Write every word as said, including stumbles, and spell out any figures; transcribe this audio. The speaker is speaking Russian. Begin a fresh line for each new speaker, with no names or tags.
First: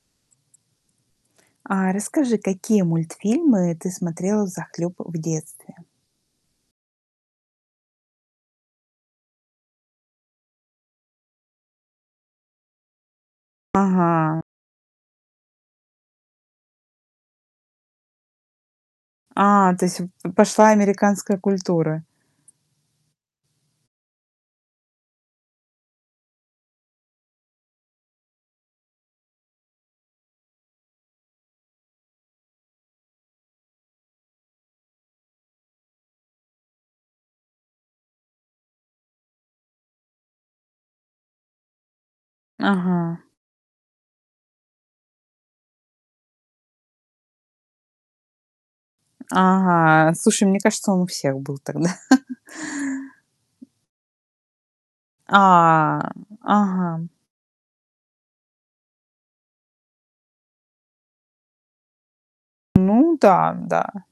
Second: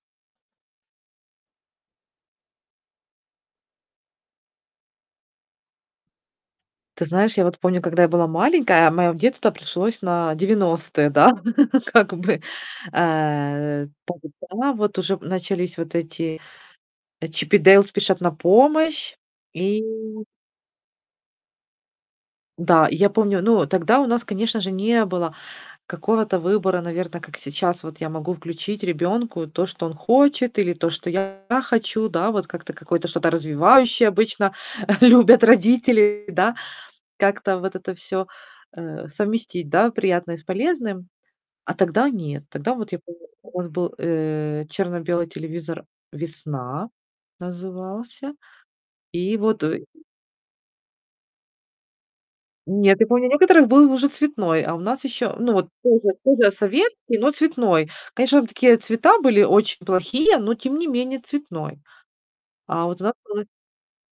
А расскажи, какие мультфильмы ты смотрела взахлеб в детстве?
Ты знаешь, я вот помню, когда я была маленькая, мое детство пришлось на девяностые, да, как бы. Э,
Ага.
тогда вот, уже, э, начались вот эти, э, "Чип и Дейл спешат на помощь".
А,
И
то есть в п пошла американская культура.
М-да, и я помню, ну, тогда у нас, конечно же, не было какого-то выбора, наверно, как сейчас. Вот я могу включить ребенку то, что он хочет или то, что я хочу, да? Вот как-то, какое-то, что-то развивающее, обычно, любят родители, да? Как-то, вот это всё, э, совместить, да, приятное с полезным. А тогда нет. Тогда вот, я
Ага.
помню, у нас был, э, черно-белый телевизор, "Весна" назывался. И вот, ой
Ага. Слушай, мне кажется, он у всех был тогда.
Нет, я помню, у некоторых был уже цветной. А у нас еще ну, вот
А,
тоже тоже
ага.
советский, но цветной. Конечно, там такие цвета были очень плохие, но, тем не менее, цветной. А вот у нас
Ну
был
да, да.